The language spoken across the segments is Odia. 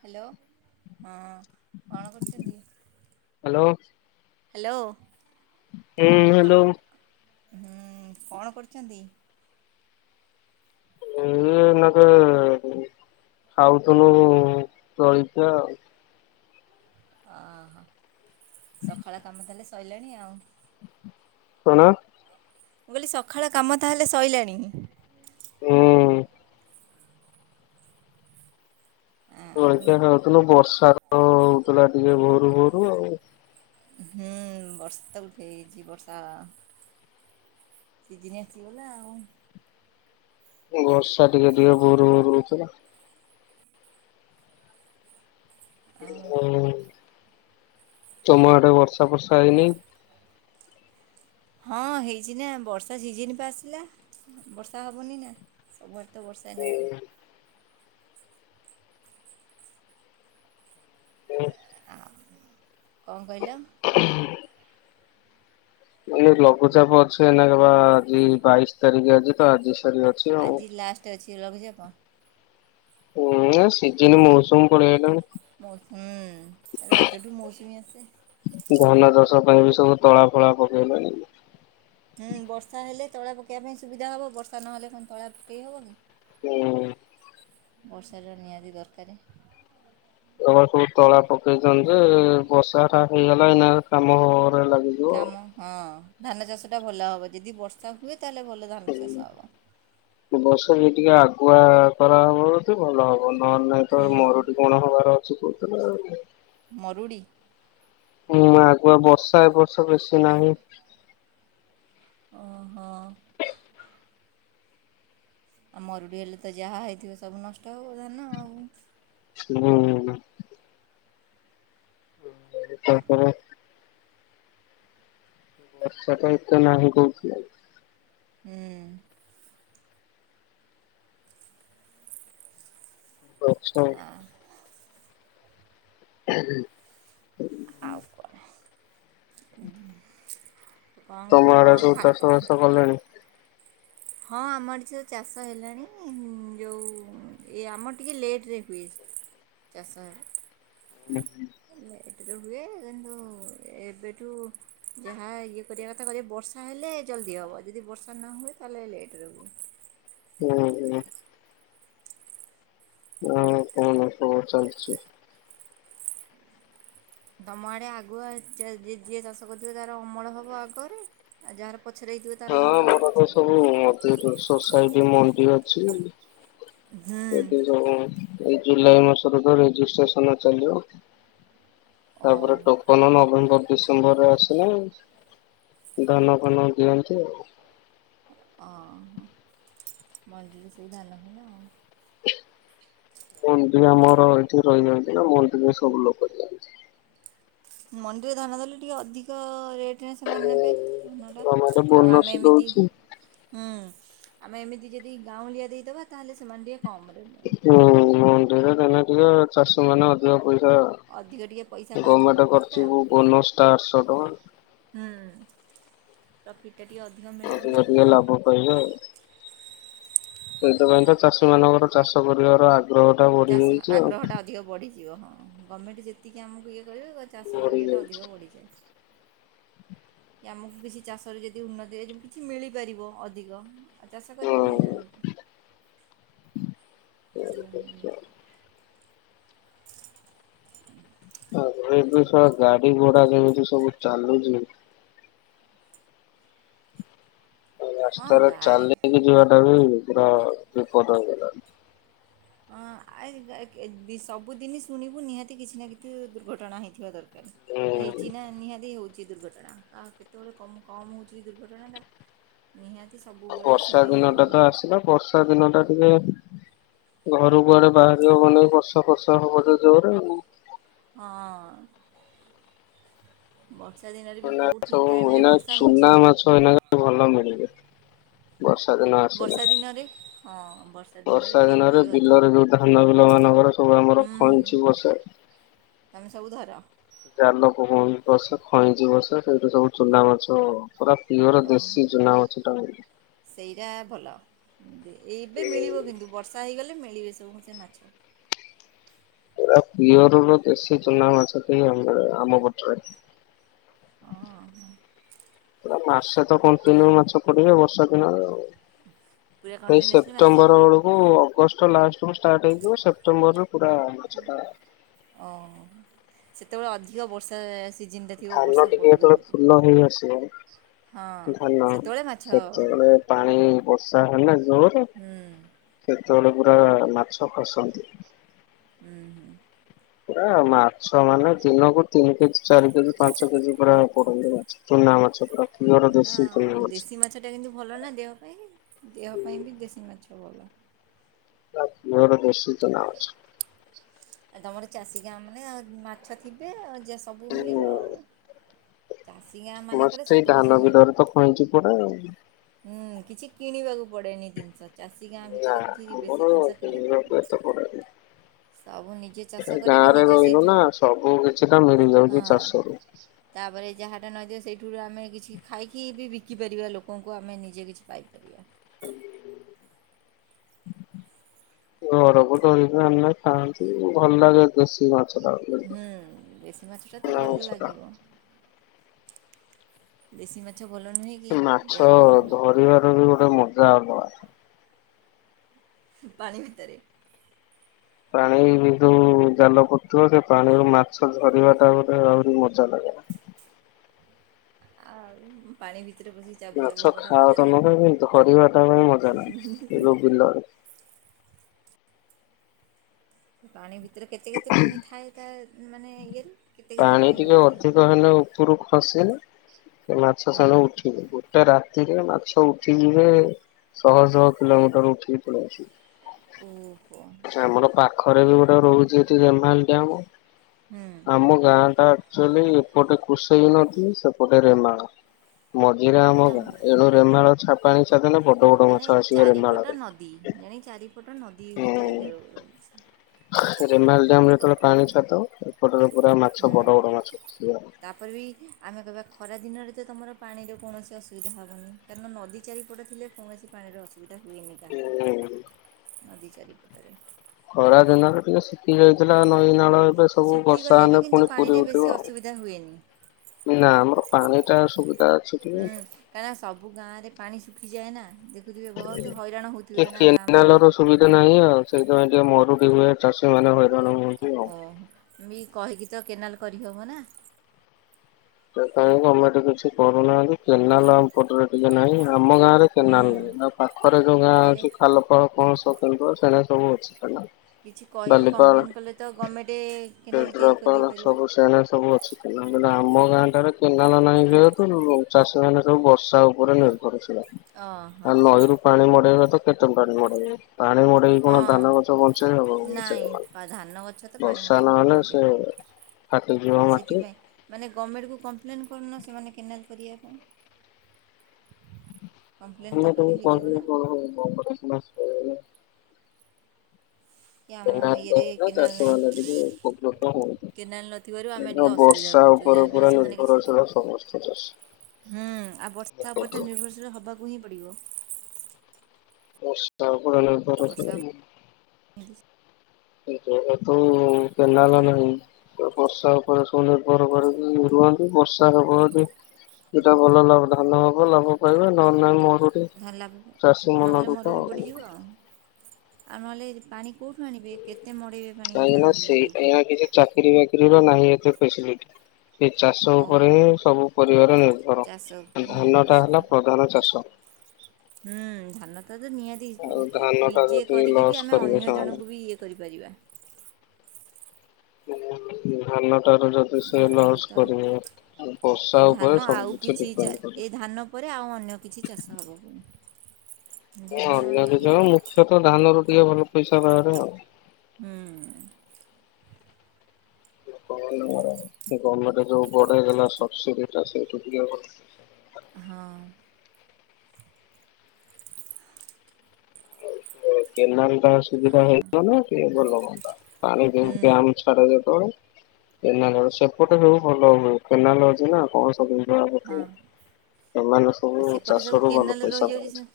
ହାଲୋ ହଁ କଣ କରୁଛନ୍ତି? ହାଲୋ। ହୁଁ ହାଲୋ। ହୁଁ କଣ କରୁଛନ୍ତି? ଏଇନେ ନା ଖାଉନଥିଲୁ ଖାଉଥିଲୁ ଜଳିଖିଆ ଆଉ। ଓ ହୋ ସକାଳ କାମ ତାହେଲେ ସଇଲାଣି ଆଉ? କଣ? ମୁଁ କହିଲି ସକାଳ କାମ ତାହେଲେ ସଇଲାଣି? ହୁଁ। ଆଉ ଜଳଖିଆ ଖାଉଥିଲୁ ବର୍ଷା ତ ହଉଥିଲା ଟିକେ ଭୋରୁ ଭୋରୁ ଆଉ। ହୁଁ ବର୍ଷା ତ ଉଠେଇଚି ବର୍ଷା। ସିଜିନି ଆସିଗଲା ଆଉ। ବର୍ଷା ଟିକେ ଟିକେ ଭୋରୁ ଭୋରୁ ରଉଥେଲା। ହୁଁ ତମ ଆଡେ ବର୍ଷା ଫର୍ଷା ହେଇ ନାଇଁ। ହଁ ହେଇଛି ନା ବର୍ଷା ସିଜିନି ପା ଆସିଲା ହୁଁ ବର୍ଷା ହବନି ନା। ସବୁ ଆଡେ ତ ବର୍ଷା ଏଇନାନାକେ। କଁ କହିଲ? ଇଏ ଲଘୁଚାପ ଅଛି ଏଇନାକେ ବା ଆଜି ବାଇଶି ତାରିକି ଆଜି ପା ଆଜି ଅଛି। ସାରି ଆଉ। ଆଜି ଲାଷ୍ଟ ଅଛି ଲଘୁଚାପ। ହୁଁ ସିଜିନି ମୌସୁମ୍ ପଳି ଆଇଲାଣି। ମୌସ୍ ହୁଁ ରଜଠୁ ମୌସୁମୀ ଆସେ। ଧାନ ଚାଷ ପାଇଁ ବି ସବୁ ତଳା ଫଳା ପକେଇଲେଣି। ହୁଁ ବର୍ଷା ହେଲେ ତଳା ପକେଇବା ପାଇଁ ସୁବିଧା ହବ ବର୍ଷା ନହେଲେ କଁ ତଳା ପକେଇ ହବ କି। ହୁଁ। ବର୍ଷାଟା ନିହାତି ଦରକାରେ। ଏ ବର୍ଷ ବି ତଳା ପକେଇଛନ୍ତି ବର୍ଷାଟା ବି ହେଇଗଲେ ଏଇନା କାମ [unintelligible] ଲାଗି କାମ ହଁ ଧାନ ଚାଷଟା ଭଲ ହବ ଯଦି ବର୍ଷା ହୁଏ ତାହେଲେ ଭଲ ଧାନ ଚାଷ ହବ। ବର୍ଷା ବି ଟିକେ ଆଗୁଆ କରାହବ ଯଦି ଭଲ ହବ ନହେଲେ ନାଇଁ ତ ହୁଁ ମରୁଡି କଣ ହବାର ଅଛି କହୁଥେଲେ ଆଉ। ମରୁଡି। ହୁଁ ଆଗୁଆ ବର୍ଷା ଏ ବର୍ଷ ବେଶୀ ନାହିଁ। ଓହୋ। ଆଉ ମରୁଡି ହେଲେ ତ ଯାହା ହେଇଥିବ ସବୁ ନଷ୍ଟ ହବ ଧାନ ଆଉ। ହୁଁ ହୁଁ। ହୁଁ ତ ଆପଣ ବର୍ଷାଟା ଏତେ ନାହିଁ କୋଉଠି। ହୁଁ। ଗଛ [unintelligible] ଆଉ କଣ ଉଁ ତୁ କଁ କଁ ଖା ଗଲେଣି। ହଁ ଆମ ଆଡେ ଯୋଉ ଚାଷ ହେଲାଣି ଉଁ ଯୋଉ ଉଁ ଆମର ଟିକେ ଲେଟରେ ହୁଏ। ଚାଷ ଆ ହୁଁ ହୁଁ। ଉଁ ଲେଟରେ ହୁଏ ଉଁ ଯୋଉ ଏବେଠୁ ଯାହା ଇଏ କରିବା କଥା କହିଲେ ବର୍ଷା ହେଲେ ଜଲଦି ହବ ଯଦି ବର୍ଷା ନ ହୁଏ ତାହେଲେ ଲେଟରେ ହୁଏ। ହୁଁ ହୁଁ। ଆଉ କଁ ତମର ସବୁ ଚାଲଚି? ଦମ ଆଡେ ଆଗୁଆ ହଁ ଯିଏ ଯିଏ ଚାଷ କରୁଥିବ ତାର ଅମଳ ହବ ଆଗରେ। ଆଉ ଯାହାର ପଛେରେ ହେଇଥିବ ତାର ହଁ ଅମଳ ହେବ ଆମର ତ ପଛରେ ସବୁ [unintelligible] ସୋସାଇଟି ମଣ୍ଡି ଅଛି। ହୁଁ। ଏଠି ସବୁଁ ଏଇ ଜୁଲାଇ ମାସରୁ ତ ରେଜିଷ୍ଟ୍ରେସନ ଚାଲିବ। ଓହୋ ତାପରେ ପ୍ର ଫୋନ ନଭେମ୍ବର ଡିସେମ୍ବରରେ ଆସେନା ଉଁ ଧାନ ଫାନ ଦିଅନ୍ତି ଆଉ। ଓ ହଁ ମଣ୍ଡି ରେ ସେଇ ଧାନ ଫାନ ଆଉ। ବନ୍ଧୁ ଆମର ଏଇଠି ରହିଯାଉଚି ନା ମନ୍ଦିର ରେ ସବୁ ଲୋକ ଦିଅନ୍ତି। ମଣ୍ଡିରେ ଧାନା ଦେଲେ ଟିକେ ଅଧିକ ରେଟ ରେ ସେମାନେ ନେବେ ଧନଟା। ଗମେଣ୍ଟ ଆଉ ବୋନସ ଆମେ ଏମିତି ଦଉଛି ହୁଁ ଆମେ ଏମିତି ଯଦି ଗାଉଁଳିଆ ଦେଇଦବା ତାହେଲେ ସେମାନେ ଟିକେ କମ ରେ ହୁଁ ମଣ୍ଡିରେ ଧାନ ଟିକେ ଚାଷି ମାନେ ଅଧିକ ପଇସା ଅଧିକ ଟିକେ ପଇସା ପାଆନ୍ତି ଗମେଣ୍ଟ ପ୍ରଫିଟ୍ଟା କରିଚି ଆଉ ବୋ ବୋନସ ଟା ଆଠଶହ ଟଙ୍କା। ହୁଁ। ପ୍ରଫିଟ୍ ଟିକେ ଅଧିକ। ମିଳେ ଆ ଟିକେ ଆମକୁ ଅଧିକ ଲାଭ ପାଇବେ ଆଉ। ସେଇଥିପାଇଁ ତ ଚାଷୀ ମାନଙ୍କର ଚାଷ କରିବାର ଆଗ୍ରହ ଟା ବଢି ଚାଷ ଯାଇଚି ଆଗ୍ରହଟା ଆଉ। ଅଧିକ ବଢ଼ିଯିବ ହଁ ଗମେଣ୍ଟ ଯେତିକି ଆମକୁ ଇଏ କରିବେ ଚାଷ ବଢି ଇଏଟା ଯାଇଛି ଅଧିକ ବଢ଼ିଯାଏ। କି ଆମକୁ କିଛି ଚାଷ ର ଯଦି ଉନ୍ନତି ହେଏ କିଛି ମିଳିପାରିବ ଅଧିକ ଆ ଚାଷ କରିବ ନିି ନା [unintelligible] ଆା ହ ଆଗ ଏବେ ସଳା ଗାଡି ଘୋଡା ଯେମିତି ସବୁ ଚାଲୁଚି। ହଁ ରାସ୍ତାରେ ଗାଳି ଚାଲିକି ଯିବାଟା ବି ପୁରା ବିପଦ ହେଇଗଲାଣି। ହଁ ଆ ସବୁଦିନ ଶୁଣିବୁ ନିହାତି କିଛି ନା କିଛି ଦୁର୍ଘଟଣା ହେଇଥିବା ଦରକାର। ହେଇଚି ନା ନିହାତି ହଉଚି ଦୁର୍ଘଟଣା ଆ କେତେବେଳେ କ କମ ହଉଛି ଦୁର୍ଘଟଣା ଟା। ନିହାତି ହୁଁ ସବୁବେଳେ ବର୍ଷା ଶୁଣିବାକୁ ଦିନ ଟା ତ ନ୍ୟୁଜ୍ ମିଳୁଚି। ଆସିଲା ବର୍ଷା ଦିନ ଟା ଟିକେ ଘରୁ କୁଆଡେ ବାହାରି ହବନି ବର୍ଷା ଫର୍ଷା ହବ ଯେ ଜୋରେ ଉ। ହଁ। ବର୍ଷା ଦିନରେ ବି ଏଇନା କେଉ ଠିକ୍ ସବୁ ଟାଇମରେ ଏଇନା ବର୍ଷା ହେଉଚି ଚୁନା କି ବି। ମାଛ ଏଇନା ଭଲ ମିଳିବେ ବର୍ଷା ଦିନ ଆସିଲେ ବର୍ଷା ଦିନରେ ହଁ ବର୍ଷା ବର୍ଷା ଟିକେ ଦିନରେ ମିଳିବ ଅଧିକ ବିଲରେ ଯୋଉ ଧାନ ବିଲ ମାନଙ୍କର ସବୁ ଆମର ହୁଁ ହୁଁ ଖଇଞ୍ଚି ବସେ। ତୁମେ ସବୁ ଧର। ଜାଲ ପକୋଉ ବି ବସେ ଖଇଁଚି ବସେ ସେଇଠୁ ସବୁ ଚୁନା ମାଛ ପୁରା ପିଓର ଦେଶୀ ଚୁନା ମାଛ ଟା ସେଇରା ଭଲ। ଏବେ ମିଳିବ କିନ୍ତୁ ବର୍ଷା ହେଇଗଲେ ମିଳିବେ ସବୁ ସେ ମାଛ। ପୁରା ପିଅରର ଦେଶୀ ଚୁନା ମାଛ କି ଆମର ଆମପଟରେ। ହଁ ହଁ। ପୁରା ମାସେ ତ କଣ୍ଟିନ୍ୟୁ ମାଛ ପଡିବେ ବର୍ଷା ଦିନ ରେ ଆଉ। ପୁରା ସେଇ କଣ୍ଟିନ୍ୟୁସଲି ମାସେ। ସେପ୍ଟେମ୍ବର ବେଳକୁ କୁ ଅଗଷ୍ଟ ଲାଷ୍ଟରୁୁ ଷ୍ଟାର୍ଟ ହେଇଯିବ ସେପ୍ଟେମ୍ବର ରେ ପୁରା ମାଛ ଟା ଓହ ସେତେବେଳେ ଅଧିକ ବର୍ଷା ସିଜନଟା ଥିବ ଧାନ ବର୍ଷା ଟିକେ ପଡ଼ୁ ହେତେବେଳେ ଯୋଉ ଫୁଲ ହେଇ ହଁ ଆସିବ ଧାନ ସେତେବେଳେ ମାଛ ସେତେବେଳେ ପାଣି ବର୍ଷା ହେନେ ଜୋରେ ହୁଁ। ସେତେବେଳେ ପୁରା ମାଛ ଖସନ୍ତି। ଉଁ ହୁଁ। ପୁରା ମାଛ ମାନେ ଦିନକୁ ତିନି କେଜି ଚାରି କେଜି ପାଞ୍ଚ କେଜି ପୁରା ପଡନ୍ତି ମାଛ ଚୁନା ମାଛ ପୁରା ପିଓର ଦେଶୀ ତୁନା ମାଛ। ସେଇଟା କିନ୍ତୁ ଭଲ ନା ଦେହ ପାଇଁ ଦେହ ପାଇଁ ମାଛ। ବି ଦେଶୀ ମାଛ ଭଲ। ପିଓର ଦେଶୀ ଚୁନା ମାଛ। ତମର ଚାଷୀ ଗାଁ ମାନେ ଆ ମାଛ ଥିବେ ଆଉ ଯେ ସବୁ ମିଳିବ ଆଉ। ଚାଷୀ ଗାଁ ଆମର ମାନଙ୍କରେ ସେଇ ସବୁ କିଛି ଧାନ ମିଳେ। ବିଲରେ ତ ଖଇଁଚି ପଡେ ଆଉ। ହୁଁ କିଛି କିଣିବାକୁ ପଡ଼େନି ଜିନିଷ ଚାଷୀ ଗାଁ ନା ଭିତରେ କିଛି ବେଶୀ ଆମର ଜିନିଷ କିଣିବାକୁ। ଏତେ ସବୁ ନିଜେ। ଚାଷ ଏ ଗାଁ କରିକି ରେ ନିଜେ ରହନୁ ନା ସେଇଥିରୁ ସବୁ କିଛି ଟା ମିଳି ଯାଉଛି ହଁ। ଚାଷରୁ। ତାପରେ ଯାହାଟା ନଦିଅ ସେଇଠୁାରୁ ଆମେ କିଛି ଖାଇକି ବି ବିକିପାରିବା ଲୋକଙ୍କୁ ଆମେ ନିଜେ କିଛି ପାଇପାରିବା। [inaudible] ଘରକୁ ଧରିକି ଆଣିଲେ ଖାଆନ୍ତି ଭଲ ଲାଗେ। ଦେଶୀ ଭାତ୍ ହୁଁ ଦେଶୀ ମାଛ ଟା ତ ଭଲ ମାଛଟା। ଲାଗିବ। ଦେଶୀ ମାଛ ଭଲ ନୁହେଁ। କି ଦେହ ମାଛ ପାଇଁ ଭଲ ଧରିବାର ବି ଗୋଟେ ମଜା ଅଲଗା। ପାଣି ଭିତରେ। ପାଣି କିନ୍ତୁ ଜାଲ ପଡିଥିବ ସେ ପାଣିରୁ ମାଛ ଧଝରିବା ଟା ଗୋଟେ ଆହୁରି ମଜା ଲାଗେ। ଆଉ ପାଣି ଭିତରେ ପଶି ମାଛ ଖାବା ତ ନ ଧରିବା ତା ପାଇଁ ମଜା ନାହିଁ ଏ ଯୋଉ ବିଲରେ। ପାଣି ଭିତରେ କେତେ କେତେ ପାଣି ଥାଏ ତା ମାନେ ଇଏରୁ ପାଣି ଟିକେ ଅଧିକ ହେଲେ ଉପରୁ ଖସିଲ ସେ ମାଛ ହଁ ସାଣ ଉଠ। ଗୋଟେ ରାତିରେ ମାଛ ଉଠିଯିବେ। ଶହ ଶହ କିଲୋମିଟର ଉଠିକି ପଳିଆସିବେ। ଉ ହୁହ? ଏ ଆମର ପାଖରେ ବି ଗୋଟେ ରହୁଛି ଏଠି ରେମାଲ ଡ୍ୟାମ ହୁଁ। ଆମ ଗାଁ ଟା ଆକ୍ଚୁଆଲି ଏପଟେ କୃଷେଇ ନଦି ସେପଟେ ରେମାଲ। ମଝିରେ ମାନେ ଆମ ତମ ଗାଁ ଏଣୁ ରେମାଳ ଛପ ପାଣି ଛାଡିଦେଲେ ବଡ ବଡ ମାନେ ମାଛ ଆସିବେ ଚାରିପଟ ରେମାଳାରେ ନଦୀ ଜାଣି ଚାରିପଟ ନଦୀ ଭିତରେ ହୁଁ। ଖେଳ ରେମାଲ ଡାମ ଯେତେବେଳେ ପାଣି ଛାତ ଏପଟରେ ପୁରା ମାଛ ବଡ ହୁଁ ବଡ ମାଛ ପଶିବ। ତାପରେ ବି ଆମେ କହିବା ଖରା ଦିନରେ ତ ତୁମର ପାଣିର କୌଣସି ଅସୁବିଧା ହେବନି କାରଣ ନଦ ଚାରିପଟ ଥିଲେ କୌଣସି ପାଣିର ଅସୁବିଧା ହୁଏନି କାହାର ନଦୀ ଚାରିପଟରେ। ଖରା ଦିନରେ ଟିକେ ଶିଖି ଯାଇଥିଲା ନଈ ନାଳ ଏବେ ସବୁ ବର୍ଷା ଶୁଖିଗଲେ ବି ହେଲେ କିନ୍ତୁ ପୁଣି ପୁରୀ ପାଣିରେ ବେଶୀ ଉଠିବ ଅସୁବିଧା ହୁଏନି ଆଉ। ନା ଆମର ପାଣି ଟା ସୁବିଧା ଅଛି। ହୁଁ ଟିକେ। କାହିଁକିନା ସବୁ ଗାଁ ରେ ପାଣି ଶୁଖିଯାଏ ନା ଦେଖ ହଥିବେ ବହୁତ ହଇରାଣ ହେଉଥିବେ ନା ଗାଁ ମାନଙ୍କରେ ଏ ନାହିଁ ଆଉ ସେଇଥିପାଇଁ ଟିକେ ମରୁଡି ହୁଏ ଚାଷୀ ମାନେ ହଇରାଣ ହୁଅନ୍ତି। ଆଉ। ଓହୋ ମି କହିକି ତ କେନାଲ କରିହେବ ନା। କେଜାଣି ଗମେଣ୍ଟ କିଛି କରୁନାହାନ୍ତି କେନାଲ ଆମପଟରେ ଟିକେ ନାହିଁ ଆମ ଗାଁରେ କେନାଲ ନଁ ନା ପାଖରେ ଯୋଉ ଗାଁ ତାହେଲେ ଅଛି ଖାଲ ଫଳ କଣସ କେନ୍ଦ ସେ ସବୁ ଅଛି କେନାଲ। କିଛି କହିକି ବାଲିପାଳ କମ୍ପ୍ଲେନ୍ କଲେ ତ ଗଭର୍ଣ୍ଣମେଣ୍ଟ କେନାଲ ତିଆରି କ୍ଷେତ୍ରାପାଳ କରିଦେଇପାରିବ ସବୁ ସେ ସବୁ ଅଛି। [unintelligible] ଆମ ଗାଁଟ୍ଟାରେ କେନାଲ ନାହିଁ ଯେହେତୁ ଚାଷୀ ମାନେ ସବୁ ବର୍ଷା ଉପରେ ନିର୍ଭରଶୀଳ। ଓହୋ ଆ ନଈରୁୁ ପାଣି ମଡେଇବାତ କେତନ ପାଣି ମଡ଼େଇ ବେ। ପାଣି ମଡେଇକି କଣ ହଁ ଧାନ ଗଛ ବଞ୍ଚେଇବ ନାଇଁ ପା ଧାନ ଗଛ ତ ପାଣି ବର୍ଷା ମଡ଼େଇକି ନହେଲେ ହୁଏନି ସେ କେବେ ଫାଟିଯିବ ମାଟି। ସେଥିପାଇଁ ମାନେ ଗଭର୍ଣ୍ଣମେଣ୍ଟକୁ କମ୍ପ୍ଲେନ୍ କରୁନ ସେମାନେ କେନାଲ୍ କରିବା ପାଇଁ। କମ୍ପ୍ଲେନ୍ ତ ଗମେଣ୍ଟ କଲେ କୁ ହେଇଯିବ ନା କହିନେ କଣ ହବ ଗମେଣ୍ଟ ସିନା ସୁଣିନେ କି ଆମ ବିନା ଟାସ୍କ ଇଏରେ ରେ କେନାଲ୍ ଚାଷ ନାହିଁ ବା ଟିକେ ପ୍ରବତ ହଉଚି କେନାଲ୍ ନଥିବାରୁ ଆମେ କାହିଁକି ଟିକେ ନା ଅସୁବିଧାରେ ବର୍ଷା ପଡ଼ୁଛୁ ଯାହା ଉପର ବି ହେଲେ ପୁର ସେମାନେ କିଛି ନିର୍ଭର ଶିଳ ସମସ୍ତ ଚାସି ହୁଁ ଆଉ ବର୍ଷା ଉପରେ ତ ନିର୍ଭରଶୀଳ ହବାକୁ ହିଁ ପଡିବ ବର୍ଷା ବର୍ଷା [unintelligible] [unintelligible] ତ କେନାଲ ନାହିଁ ବର୍ଷା ପ ରାଶୁ ମନ୍ଦିର ନିିର୍ଭର କର ରୁହନ୍ତି ବର୍ଷା ହନ୍ତି ଏଟା ଭଲ ଲାଭ ଧାନ ହବ ଲାଭ ପାଇବା ନନା ମରୁଡି ଧାନ ଲାଭ ଚାଷୀ ନହେଲେ ମନରୁ ତ ମରୁଡ଼ି ପଡ଼ିଯିବ ଆଉ ଆଉ ନହେଲେ ପାଣି କେଉଁଠୁ ଆଣିବେ କେତେ ମଡ଼ିବେ କାହିଁକି ନା ସେ ଟା କିଛି ଚାକିର ବାକିରିର ନାହିଁ ଏତେ ଫେସ୍ସିଲିଟ ଏ ଚାଷ ଉପରେ ହିଁ ଓହୋ ସବୁ ପରିବାର ନିର୍ଭର ଚାଷ ଉପରେ ଧାନ ଟା ନିର୍ଭରଶୀଳ ହେଲା ପ୍ରଧାନ ଚାଷ ହୁଁ ଧାନ ତ ତ ନିହା ତି ଆଉ ଧାନ ଟା ନିଜେ ଯଦି କରିକି ବି ଲସ୍ ଆମେ କରିବେ ଅନ୍ୟ ସେମାନେ ଜଣଙ୍କୁ ବି ଇଏ କରିପାରିବା ଧାନ ଟାରୁ ଯଦି ଯେ ସେ ଧାନରୁ ଲଶ୍ ତ କରିବେ ବର୍ଷା ଧାନ ଉପରେ ସବୁ ଆଉ କିଛି ଚା ଡିପେଣ୍ଡ ଏ କରେ ଧାନ ପରେ ଆଉ ଅନ୍ୟ କିଛି ଚାଷ ହେବ ପୁଣି ଧାନ ଇଏ ପ ତ ଧାନ ରୁ ଟିକେ ଭଲ ପଇସା ବାହାରେ ଆଉ ହୁଁ [unintelligible] ଗଭର୍ ମେଣ୍ଟ ଯୋଉ ବଢେଇଦେଲା ସବ୍ସିଇଟ୍ ଟା ସେଇଠୁ [unintelligible] ହଁ କେନାଲ ଟା ସୁବିଧା ହେଇଯ ନା କିଏ ଭଲ ହୁଅନ୍ତା ପାଣି ହୁଁ। ଗାମ ଛାଡା ଯେତବେଳେ କେନାଲ୍ ର ସେପଟେ ହଉ ଭଲ ହୁଏ। କେନାଲ ଅଛି ନା କଣ ସବୁ [unintelligible] ଅଛି ହଁ ଏମାନେ ଆଉ ସବୁ ସେପଟେ ସବୁ ଚାଷରୁ ଭଲ କେନାଲ ପଇସା ରହିଯାଉଛି ସେ ପାଉଛନ୍ତି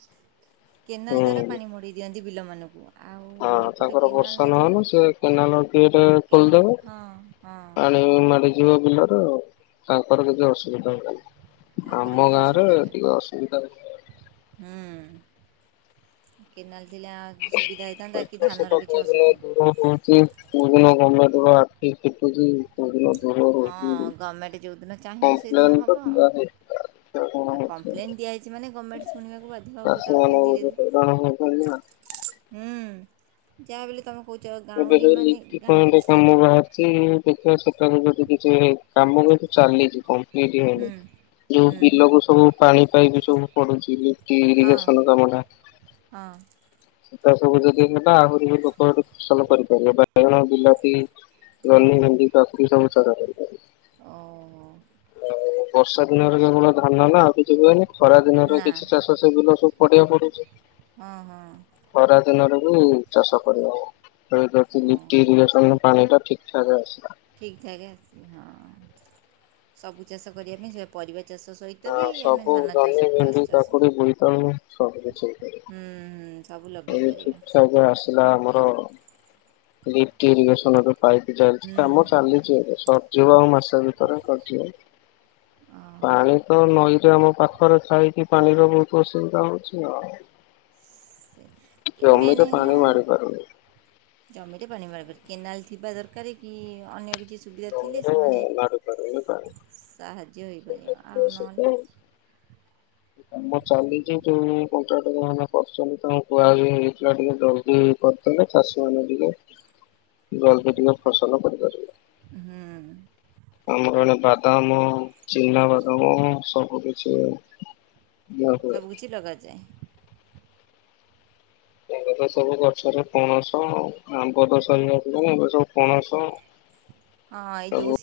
କେନାଲ ଦ୍ଵାରା ପାଣି ମଡେଇ ଦିଅନ୍ତି ବିଲମାନଙ୍କୁ ଆଉ ହଁ ଏପଟେ ତାଙ୍କର କେନାଲ ବର୍ଷ ନଥିବାରୁ ନହନ ସେ କେନାଲ ଦି ଟା କେନା ଖୋଲିଦେବେ ହଁ ହଁ ପାଣି ମାଡିଯିବ ବିଲର ତାଙ୍କର କିଛି ଅସୁବିଧା ନାହିଁ ତାଙ୍କର ଆମ କିଛି ଗାଁରେ ଅସୁବିଧା ଟିକେ ଅସୁବିଧା ହ ହୁଁ କେନାଲ ଥିଲା ସୁବିଧା ହେଇଥାନ୍ତା କି ଧାନର କିଛି ଅସୁବିଧା ହେ ହୁଁ କହୁଚି କୋଉ ଦିନ ଗମେ ଦର ଆଖି ଖଟୁଛି କୋଉ ଦିନ ଦୂର ହଉଛି। ହଁ ଗଭର୍ଣ୍ଣମେଣ୍ଟ ଯେଉଁଦିନ ଚାହିଁବ ସେଇଦିନ କମ୍ପ୍ଲେନ ତ ହେବ ଆଉ ଦିଆ ହେଇଥିଲା ଦେଖିବା କଣ ଆ ହଉଛି ଆଉ। କମ୍ପ୍ଲେନ୍ ଦିଆଯାଇଛି ମାନେ ଗଭର୍ଣମେଣ୍ଟ ଶୁଣିବାକୁ ବାଧ୍ୟ ହେବ ଚାଷୀ ମାନେ ତାପରେ ଧୀରେ ବହୁତ ଧୀରେ ହଇରାଣ ହଉଛନ୍ତି ନା। ହୁଁ ଯାହା ବୋଲି ତମେ କହୁଛ ଏବେ ଗାଉଁଲି ସବୁ ମାନେ ଲିଫ୍ଟ୍ ଗାଁ [unintelligible] କାମ ବାହାରିଛି [unintelligible] ଦେଖିବା ସେଠାରୁ ଯଦି କିଛି କାମ କିନ୍ତୁ ଚାଲିଛି କଂପ୍ଲିଟ ହୁଁ ହେଇନି ଯୋଉ ହୁଁ ହୁଁ ବିଲକୁ ସବୁ ପାଣି ପାଇପିଇ ସବୁ ପଡୁଛିଇ ହଁ ଇରିଗେସନ କାମ ଟା ହଁ ସେ ତା ସବୁ ଯଦି ନେବା ଆହୁରି ବି ଲୋକ ହେଟି ଫସଲ କରିପାରିବେ ବାଇଗଣ ବିଲାତି ହଁ ଜହ୍ନି ଭେଣ୍ଡି କାକୁଡି ସବୁ ଚାଷ କରିଥାଏ ଓ। [inaudible] ବର୍ଷା ଦିନରେ କେବଳ ଧାନ ନା ଆଉ କିଛି ହୁଏନି, ଖରା ଦିନରେ ନା କିଛି ଚାଷ ସେ ବିଲ ସବୁ ପଡଆ ପଡୁଛି। ହଁ ହଁ। ଖରା ଦିନରେ ବି ଚାଷ କରିହବ। [unintelligible] ଓ ପାଣି ଟା ଠିକ ଠାକ ଆସିଲା। ଠିକ ଠାକ ଆସି ହଁ ସବୁ ଚାଷ କରିବା ପାଇଁ ସେ ପରିବା ଚାଷ ସହି ହଁ ସବୁ ଜନ୍ହୀ ଭେଣ୍ଡି କାକୁଡି ବୋଇତାଳୁ ସବୁ କିଛି ହେଇ ପାରିବ। ହୁଁ, ହୁଁ, ସବୁ ଲଗେଇ ପାରିବା। ଥିଲା ଆମର ଲିଫ୍ଟ ଇରିଗେସନ୍ ର ପାଇପି ଚାଲିଛି କାମ ଚାଲିଛି ଏବେ, ସ ଯିବ ଆଉ ମାସେ ଭିତରେ ସରିଜିବ, ପାଣି ତ ନଈରେ ଆମ ପାଖରେ ଥାଇକି ପାଣିର ବହୁତ ଅସୁବିଧା ହଉଛି ଆଉ। ସେ ଜମିରେ ମେନ ହେଲା ପାଣି ମାଡି ପାରୁନି ଜମିରେ ପାଣି [unintelligible] କେନାଲ ଥିବା ଦରକାର କି ଅନ୍ୟ କିଛି ସୁବିଧା ଥିଲେ ଜମିରେ ସେମାନେ ମାଡି ପାରୁନି ପାଣି। ସାହାଯ୍ୟ ହୋଇପାରିବ ଆଉ ନହେଲେ [inaudible] କାମ ଚାଲିଛି ଯୋଉ କଣ୍ଟାକ୍ଟର ମାନେ କରଛନ୍ତି ତାଙ୍କୁ କୁହା ବି ହେଇଥିଲା ଟିକେ ଜଲଦି କଲେ ଚାଷୀ ମାନେ ଟିକେ ଜଲଦି ଟିକେ ଫସଲ କରିପାରିବେ। ହୁଁ। ଆମର ଏଇନା ବାଦାମ, ଚିନା ବାଦାମ ସବୁ କିଛି ଦିଆ ହୁଏ। ସବୁ କିିଛି ଲଗାଯାଏ। ଏବେ ତ ସବୁ ଗଛରେ ପଣସ, ଆମ୍ବ ତ ସରି ଆସିଲାଣି ଏବେ ସବୁ ପଣସ ଅ ଏ ଯୋଉ ସବୁ ସି